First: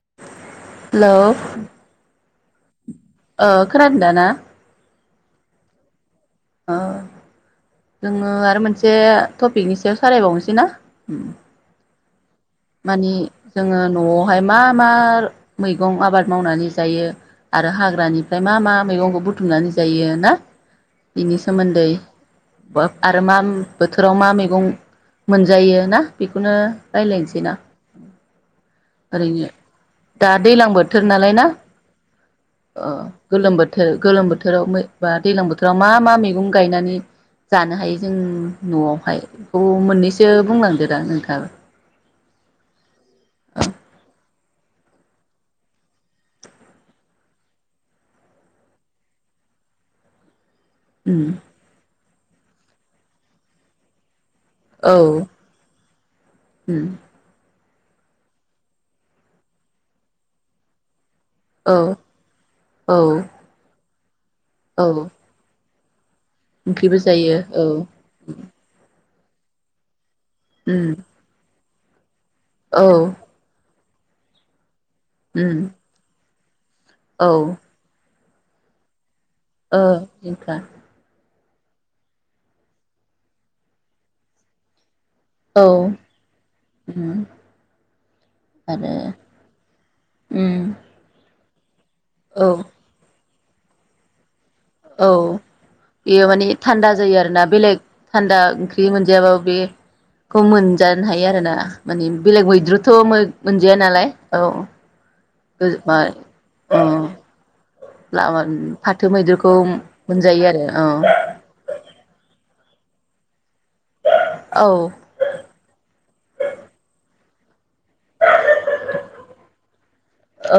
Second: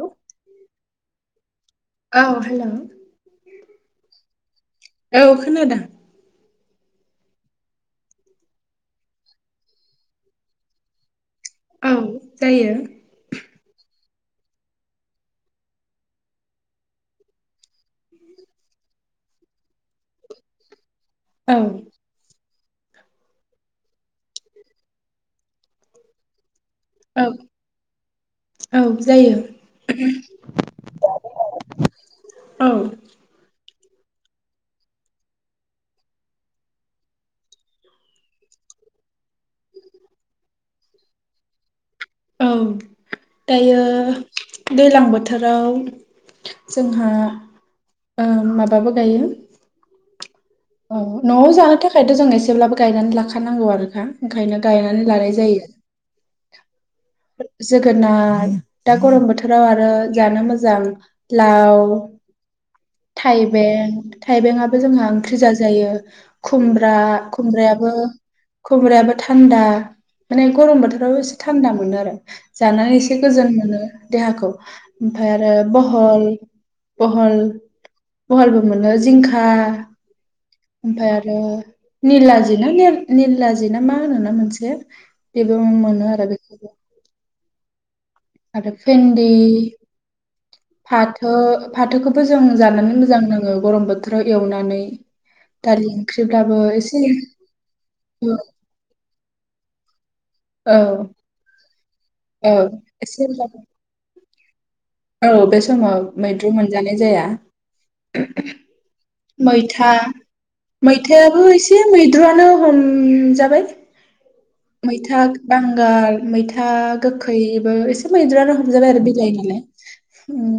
औ hello hello ओ खोनादोना औ खोनादों। ओ जोङो आरो मोनसे टपिकनि सायाव सालायबावनोसै ना। औ जायो मानि जोङो न'आव बेहाय मा-मा मैगं आबाद मावनानै जायो आरो हाग्रानिफ्राय मा-मा मैगंखौ बुथुमनानै जायो ना बिनि औ सोमोनदै आरो मा बोथोराव मा मैगं मोनजायो ना बेखौनो औ रायलायनिसै औ जायो ओरैनो दा दैलां बोथोर नालाय ना औ गोलोम बोथोर बोथोर गोलोम बोथोराव बा दैज्लां बोथोराव मा-मा मैगं गायनानै जानो हायो जों न'आवहाय बेखौ मोननैसो बुंलांदो दा नोंथाबो औ दायो दैलां बोथोराव जोंहा ओ माबाबो गायो अ उम न'आव जानो थाखाय थ' जों एसेब्लाबो गायनानै लाखानांगौ आरोखा ओंखायनो गायनानै औ लानाय जायो। उम जोगोनार दा गरम बोथोराव आरो जानो मोजां। औ लाव थाइबें थाइबें आबो औ जोंहा जाजायो खुमब्रा ओंख्रिबो जायो औ खुमब्रायाबो-खुमब्रायाबो थान्दा माने गरम उम बोथाव एसे था थान्दा मोनो आरो। औ जानानै एसे गोजोन मोनो। देहाखौ ओमफ्राय आरो उम बहल औ बहल बहलबो मोनो जिंखा खा ओ जिंखा आरो निलाजि ना निलाजि ना मा होनोना मोनसे बेबो औ मोनो आरो बेखौबो उम आरो भेन्दि उम फाथो फाथोखौबो जों औ जानानै मोजां नाङो। ओ गरम बोथोराव एवनानै औ दालि बेयो माने ओंख्रिब्लाबो थान्दा एसे जायो आरोना बेलेग औ थान्दा ओंख्रि मोनजायाबाबो बेखौ औ मोनजानो हायो आरोना। मानि बेलेग औ मैद्रुथ' एसेब्लाबो मोनजाया नालाय औ औ बे मा समाव मैद्रु औ मोनजानाय जाया। [unintelligible] फाथो। मैद्रुखौ मैथा मोनजायो आरो मैथायाबो एसे मैद्रुआनो खम जाबाय औ मैथा बांगाल मैथा गोखैबो एसे मैद्रानो हमजाबाय आरो बिलाइ नालाय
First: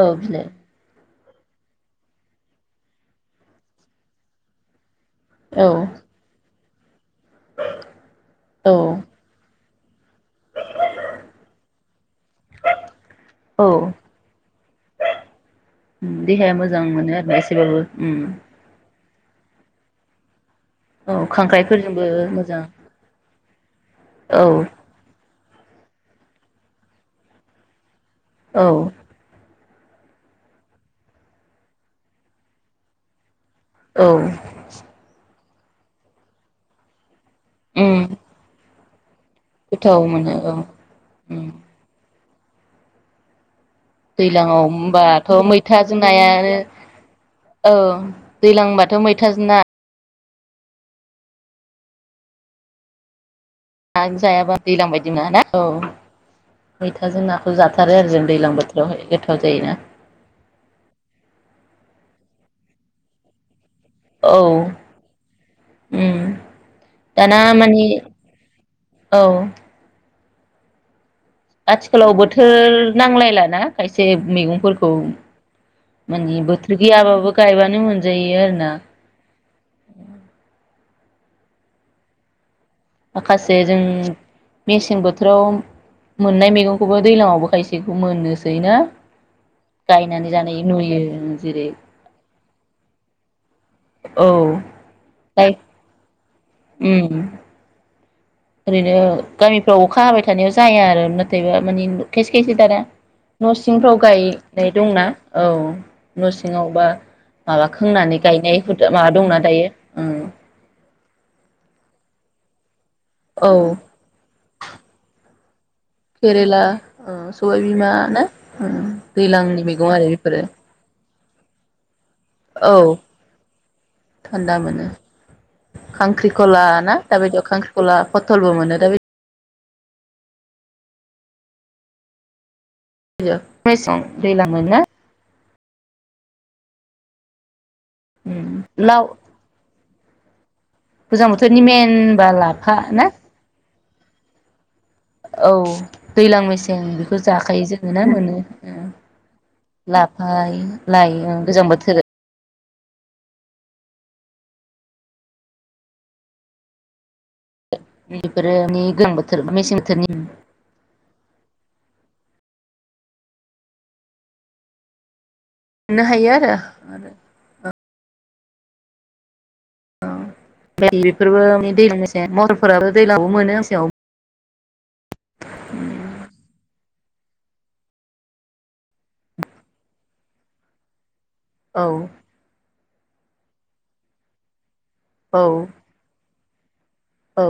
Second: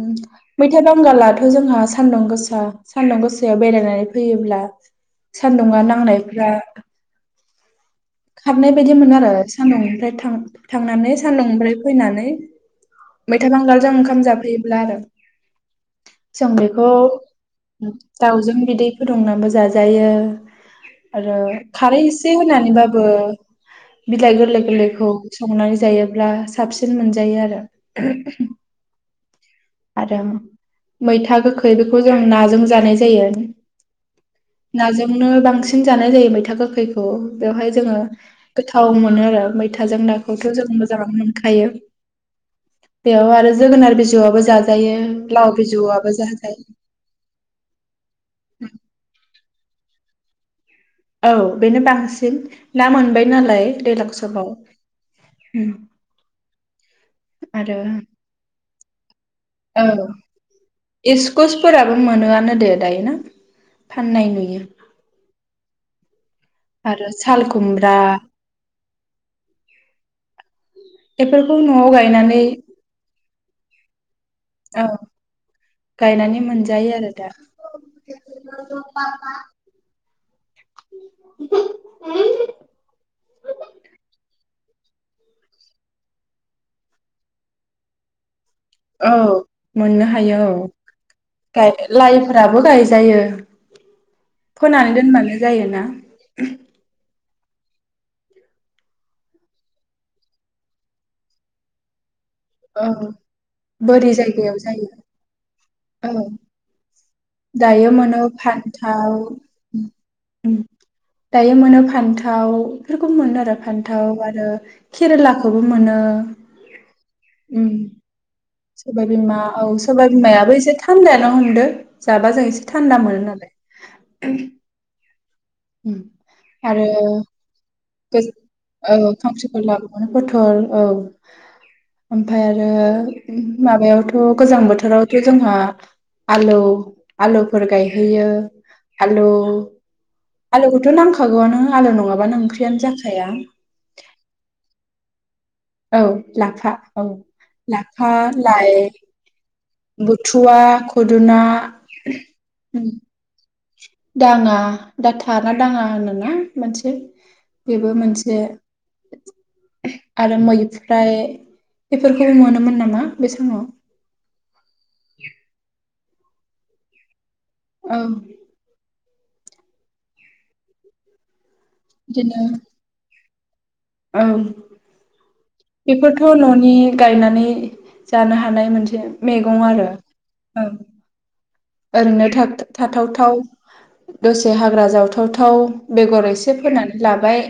औ बिलाइ मैथा बांगालाथ दाथ' जोंहा सान्दुं गोसा सान्दुं गोसायाव बेरायनानै फैयोब्ला औ सान्दुंङा नांनायफ्रा [inaudible] खारनाय औ बायदि मोनो आरो इसे सानदुं निफ्राय थां-थांनानै सानदुं निफ्राय फैनानै मैथा औ बांगालजों ओंखाम जाफैब्ला आरो देहाया मोजां जोंबिखौ मोनो आरोना एसेबाबो उम दावजों बिदै फुदुंनाबो जाजायो औ आरो खारै खांख्राइफोरजोंबो एसे मोजां होनानैबा औ बिलाय औ गोरलै गोरलैखौ । संनानै जायोब्ला साबसिन मोनजायो आरो औ आरो मैथा गोखै बेखौ जों नाजों जानाय जायो। औ नाजोंनो बांसिन। बांसिन जानाय जायो मैथा गोखैखौ बेवहाय उम जोङो गोथा औ। मोनो आरो मैथा जों गोथाव मोनो नाखौथ' औ जों मोजाङानो मोनखायो बेयाव आरो जोगोनार बिजौआबो दैलाङाव जाजायो होनबाथ' लाव मैथाजों बिजौआबो नायानो जाजायो औ दैलांबाथ' मैथाजों ना। औ बेनो बांसिन ना मोनबाय नालाय ना दैज्लां समाव जायाबा दैज्लां बायदि नाना औ उम मैथाजों नाखौ जाथारो आरो जों दैज्लां बोथोर दहाय गोथ औ इसकस फोराबो मोनोआनो दे दायो ना फाननाय औ नुयो उम आरो दाना साल मानि खुमब्रा औ बेफोरखौ न'आव आथिखालाव गायनानै बोथोर नांलायला ना खायसे औ मैगंफोरखौ माने गायनानै बोथोर मोनजायो आरो दा गैयाबाबो गायबानो मोनजायो आरोना माखासे जों मेसें बोथोराव मोननाय मैगंखौबो दैलाङावबो खायसेखौ मोनोसै औ मोननो हायो औ जानाय नुयो गा जेरै लाइफोराबो गायजायो औ फोनानै दोनबानो गाय जायोना उम ओरैनो गामिफ्राव अखा हाबाय थानायाव जाया आरो नाथायबा मानि खायसे खायसे दाना औ न' सिंफ्राव बोरि जायगायाव गायनाय जायो दंना औ औ न' सिङावबा। माबा दायो खोंनानै मोनो गायनायफोर फान्थाव माबा दंना दायो उम दायो मोनो फान्थाव। बेफोरखौ मोनो औ आरो फान्थाव आरो केेरेला। केरला ओ सबायबिमा ना। ओम सोरबा बिमा दैज्लांनि औ मैगं आरो सोरबा बेफोरो बिमायाबो एसे थान्दाया। दा हमदो। जाबा जों एसे औ थान्दा मोनो नालाय। थान्दा मोनो उम खांख्रिखला आरो ना दाबायदियाव खांख्रि खला फथलबो मोनो दाबाय लाबोनो पथल औ ओमफ्राय आर दाबायदियाव आरो मेसें माबायावथ' दैज्लां गोजां मोनो ना बोथोरावथ' जोंहा आलु आलु फोर गायहोयो लाव आलु आलुखौथ' गोजां नांखागौआनो बोथोरनि आलु मेन बा नङाबानो ओंख्रि लाफा नो ना जाखाया [inaudible] औ दैज्लां लाफा मेसें औ बेखौ जाखायो जोङो ना लाफा मोनो लाइ लाफाय बुथुवा लाइ खुदुना गोजां बोथोर उम। दाङा दा था ना दाङा होनोना मोनसे बेबो मोनसे बेफोरोनि गोजां बोथोर मेसें बोथोरनि आरो मोननो मैफ्राय बेफोरखौबो मोनोमोन नामा बे समाव मोननो हायो आरो। औ। औ बेफोरबो दै महरफोराबो दैज्लां मोनो। मेसेङाव ओं। बेफोरथ' न'नि गायनानै जानो हानाय मोनसे मैगं आरो। औ ओरैनो थाब थाथावथाव दसे हाग्रा जावथावथाव औ बेगर एसे [unintelligible] लाबाय औ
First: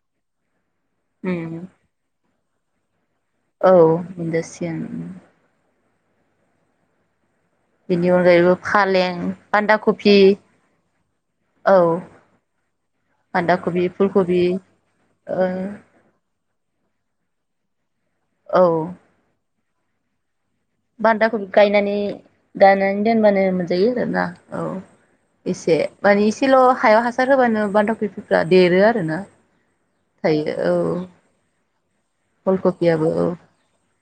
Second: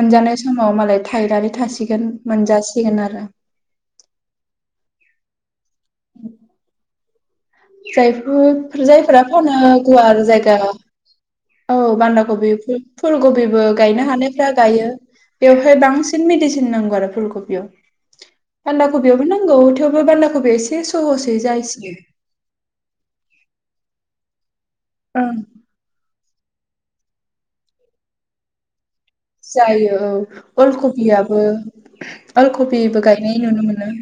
मोनजानाय सम माव मालाय थायनानै उम थासिगोन। मोनजासिगोन आरो। औ मोनजासिगोन उ बेनि अनगायैबो जायफोर फालें जायफोरा फोनो बान्दा कफि गुवार जायगा औ बान्दा कबि फुल बान्दा कबिबो कबि गायनो फुलकबि हानायफ्रा गायो ओ बेवहाय बांसिन मेडसिन सिन नांगौ आरो फुलकबियाव औ । बान्दा कबियावबो नांगौ थेव थेवबो बान्दा कबि एसे बान्दा सहसै कबिखौ जासियो गायनानै गायनानै दोनबानो मोन जायो आरो ना? औ ओं इसे मानिस सिल' हायाव हासार होबानो बान्दा खफिफ्रा देरो। आरोना जायो औ थायो अल औ कबियाबो अल कबिबो अलकबियाबो गायनाय नुनो मोनो।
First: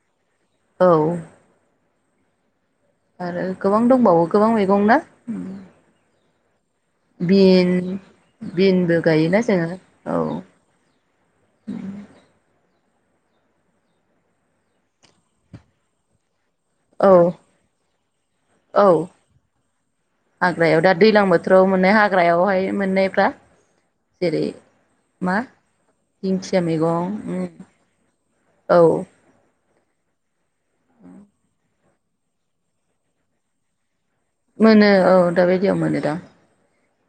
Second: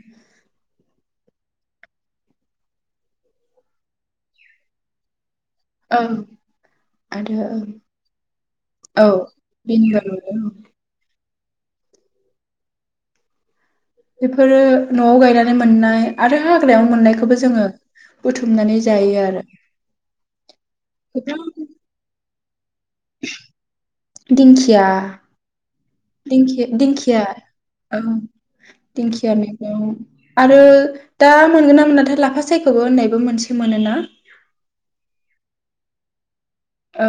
औ आरो गोबां दंबावो गोबां मैगं ना? औ आरो बिन बिनबो औ गायोना जोङो बेनिबो औ। नुयो उम बेफोरो न'आव गायनानै मोननाय आरो हाग्रायाव औ मोननायखौबो जोङो बुथुमनानै औ जायो आरो गोबां फायो दिंखिया मा दिंखिया मैगं दिखि-दिंखिया उम औ औ दिंखिया मैग औ आरो दा मोनगोन ना मोनाथाय लाफा सायखोबो होननायबो मोनसे मोनोना। मोनो औ दाबायदियाव मोनोदा। औ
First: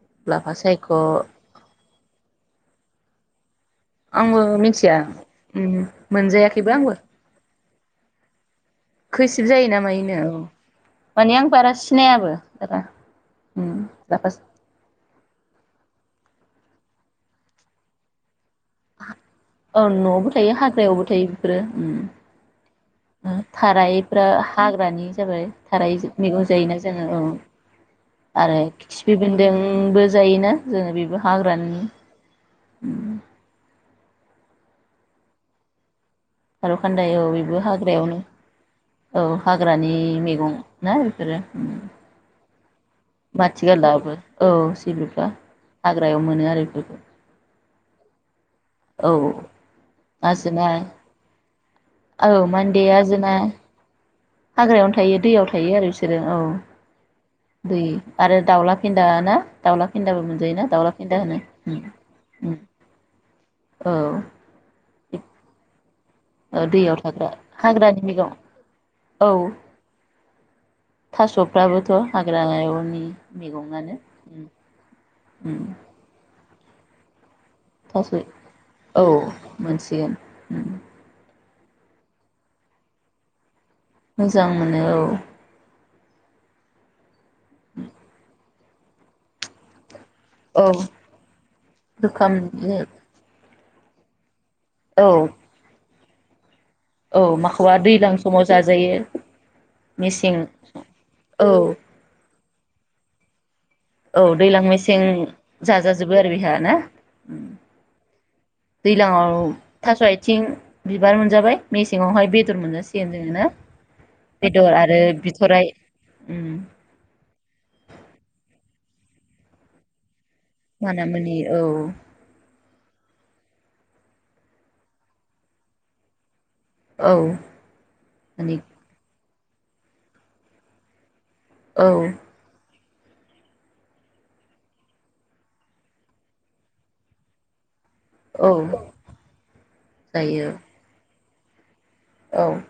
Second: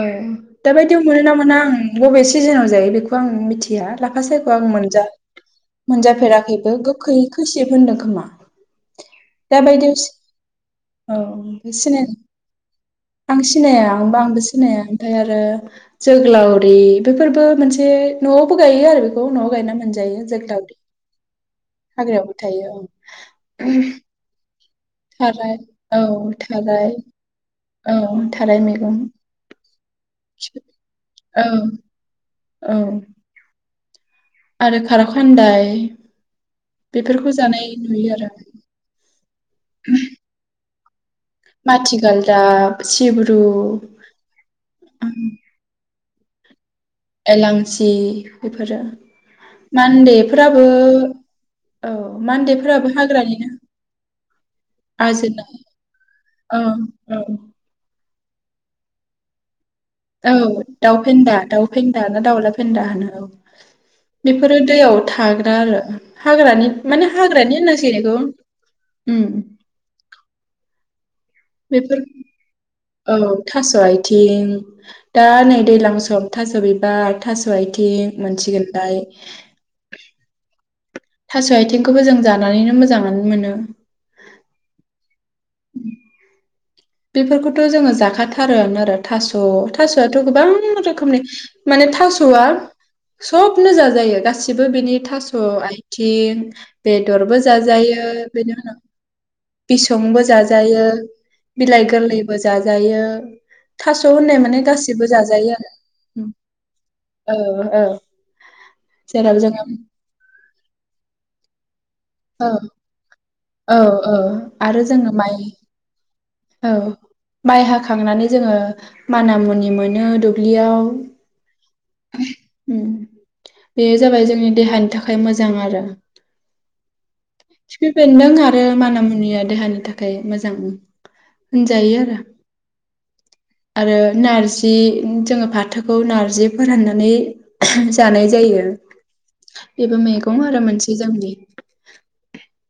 दााबायदियाव मोनोना मोना आं बबे सिजोनाव जायो? बेखौ आं मिथि या लाफा आंबो सायख' आं मिथिया मोनजा उम मोनजायाखैबो मोनजाफेराखैबो आंबो गोखै खैसिब सिब होनदों खोमा? खैसिब जायो ना दाबायदियाव मायोनो औ औ माने आं ओमफ्राय बारा सिनाय सिनायाबो आरो। आं सिनाया आंबो आंबो सिनाया ओमफाय आरो जोगलावरि बेफोरबो मोनसे न' न'आवबो गायो आरो बेखौ न'आव गायना मोनजायो जोग्लावरि। रो उम हाग्रायावबो थायो औ उम थारायफ्रा हाग्रानि जाबाय थाराय औ मैगं जायोना थाराय जोङो औ औ आरो थाराय मैगं खिफि बेन्दोंबो जायोना जोङो बेबो औ हाग्रानि औ उम आरो खार'खान्दाय खार'खान्दाय औ बेबो हाग्रायावनो औ हाग्रानि मैगं ना? माथि गालदाब माथि गाललाबो औ सिब्रुफ्रा हाग्रायाव मोनो आरो बेफोरखौ एलांसि बेफोरो औ मान्देफोराबो आजोना औ मान्दे मान्डेफोराबो आजोना हाग्रानि ना हाग्रायावनो थायो दैयाव आजिनाय थायो आरो बिसोरो औ औ दै आरो दाउला फेन्दा ना दाउला फेन्दाबो औ मोनजायोना दाउला दाउ फेन्दा होनो दाउ उम फेन्दा ना दाउला उम फेन्दा होनो औ औ बेफोरो दैयाव थाग्रा आरो ओ हाग्रानि दैयाव माने थाग्रा हाग्रानि होननांसिगोन एखौ मैगं औ उम बेफोर थास'फ्राबोथ' हाग्रायाव औ थास' आइथिं दा उम नै दैलां सम थास' बिबार थास' थास' आथिं मोनसिगोनलाय औ मोनसिगोन उम थास' आथिंखौबो जों जानानैनो मोजाङानो मोनो मोजां मोनो औ बेफोरखौथ' जोङो जाखाथा थारुन आरो थास' थास स'आथ गोबां औ रोखोमनि माने रोखोम थास'आ सब नो जाजायो गास सिबो बिनि औ थास' आइ थिं औ बेदरबो माखौबा जाजायो दैज्लां समाव बिनि उनाव जाजायो बिसंबो मेसें जाजायो औ बिलाइ गोरलै बो जाजायो थास' औ होननाय दैलां माने मेसें गासिबो जाजायो जाजाजोबो आरो बेहा ना ओम आरो औ औ दैलाङाव जेराव जोङो थास' आथिं बिबार मोनजाबाय मेसे सिङावहाय औ बेदर मोजासिगोन जोङो ना? औ औ बेदर आरो जोङो माइ बिथराइ उम औ माइ हाखांनानै जोङो माना मुनि मोनो दु माना मुनि औ ओम बेयो जाबाय जोंनि देहानि थाखाय मोजां आरो औ खिफि बेन्दों माने आरो माना मुनिया देहानि थाखाय मोजां ओं औ होनजायो आरो आरो नारजि जोङो फाथोखौ नारजि फोराननानै जानाय औ जायो बेबो मैगं जायो आरो मोनसे जोंनि औ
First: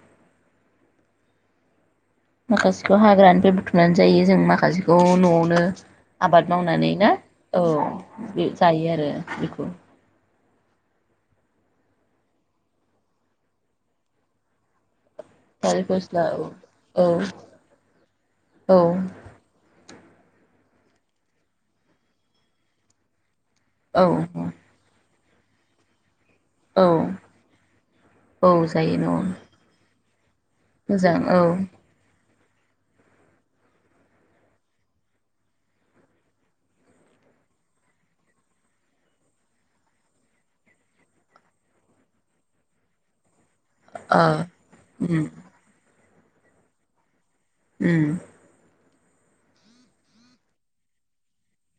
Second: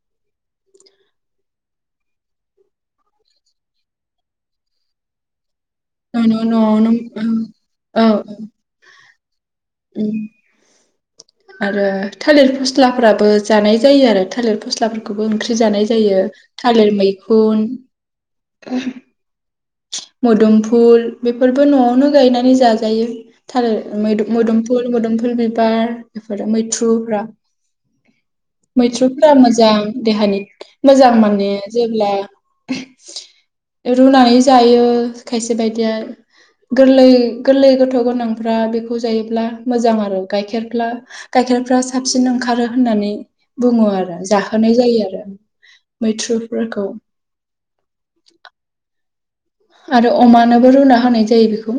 माखासेखौ हाग्रानिफ्राय बुथुमनानै जायो जों माखासेखौ नआवनो न' न' आबाद न'आवनो मावनानै ना औ जायो आरो बेखौ उम आरो थालिर फस्लाफोराबो जानाय जायो आरो थालिर फस्लाफोर खोबो ओंख्रि थालिर जानाय फस्ला जायो औ थालिर मैखुन औ मोदोमफुल बेफोरबो नआवनो गायनानै जाजायो थारो औ मोद मोदपुर मोदोम फुल बिबार बेफोरो औ मैथ्रुफ्रा औ जायो न'आवनो मैथ्रुफ्रा मोजां देहानि मोजां माने जेब्ला रुनानै जायो खायसे बायदिया गोरलै गोरलै गथ गोनांफ्रा बेखौ जायोब्ला मोजां आरो गाइखेरप्ला गाइखेरफ्रा साबसिन ओंखारो होननानै बुङो आरो ओ जाहोनाय जायो आरो उम मैथ्रुफोरखौ उम आरो अमानोबो रुना होनाय जायो बेखौ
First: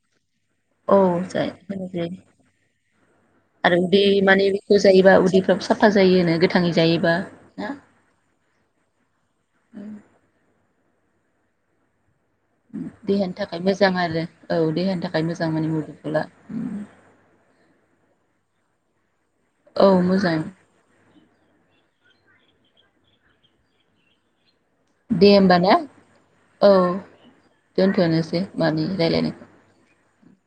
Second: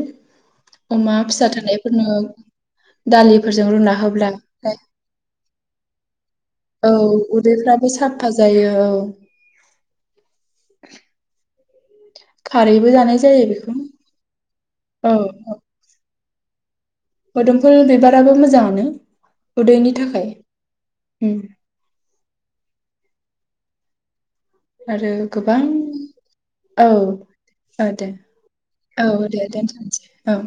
औ अमा फिसा जायो थानायफोरनो होनजायो दालिफोरजों आरो रुना उदै होब्ला माने बेखौ जायोबा उदैफ्राबो साफा जायोनो गोथाङै औ जायोबा ना उदैफ्राबो साफा जायो औ [inaudible] खारैबो जानाय देहानि जायो थाखाय बेखौ मोजां आरो औ देहानि थाखाय मोजां माने मुदु ला मदमफुल बिबाराबो मोजाङानो औ उदैनि थाखाय। मोजां उम। आरो दे होमबा गोबां ना औ, औ दे दोनथ'नोसै मानि औ रायलायनायखौ दे दोनथ'नोसै। औ।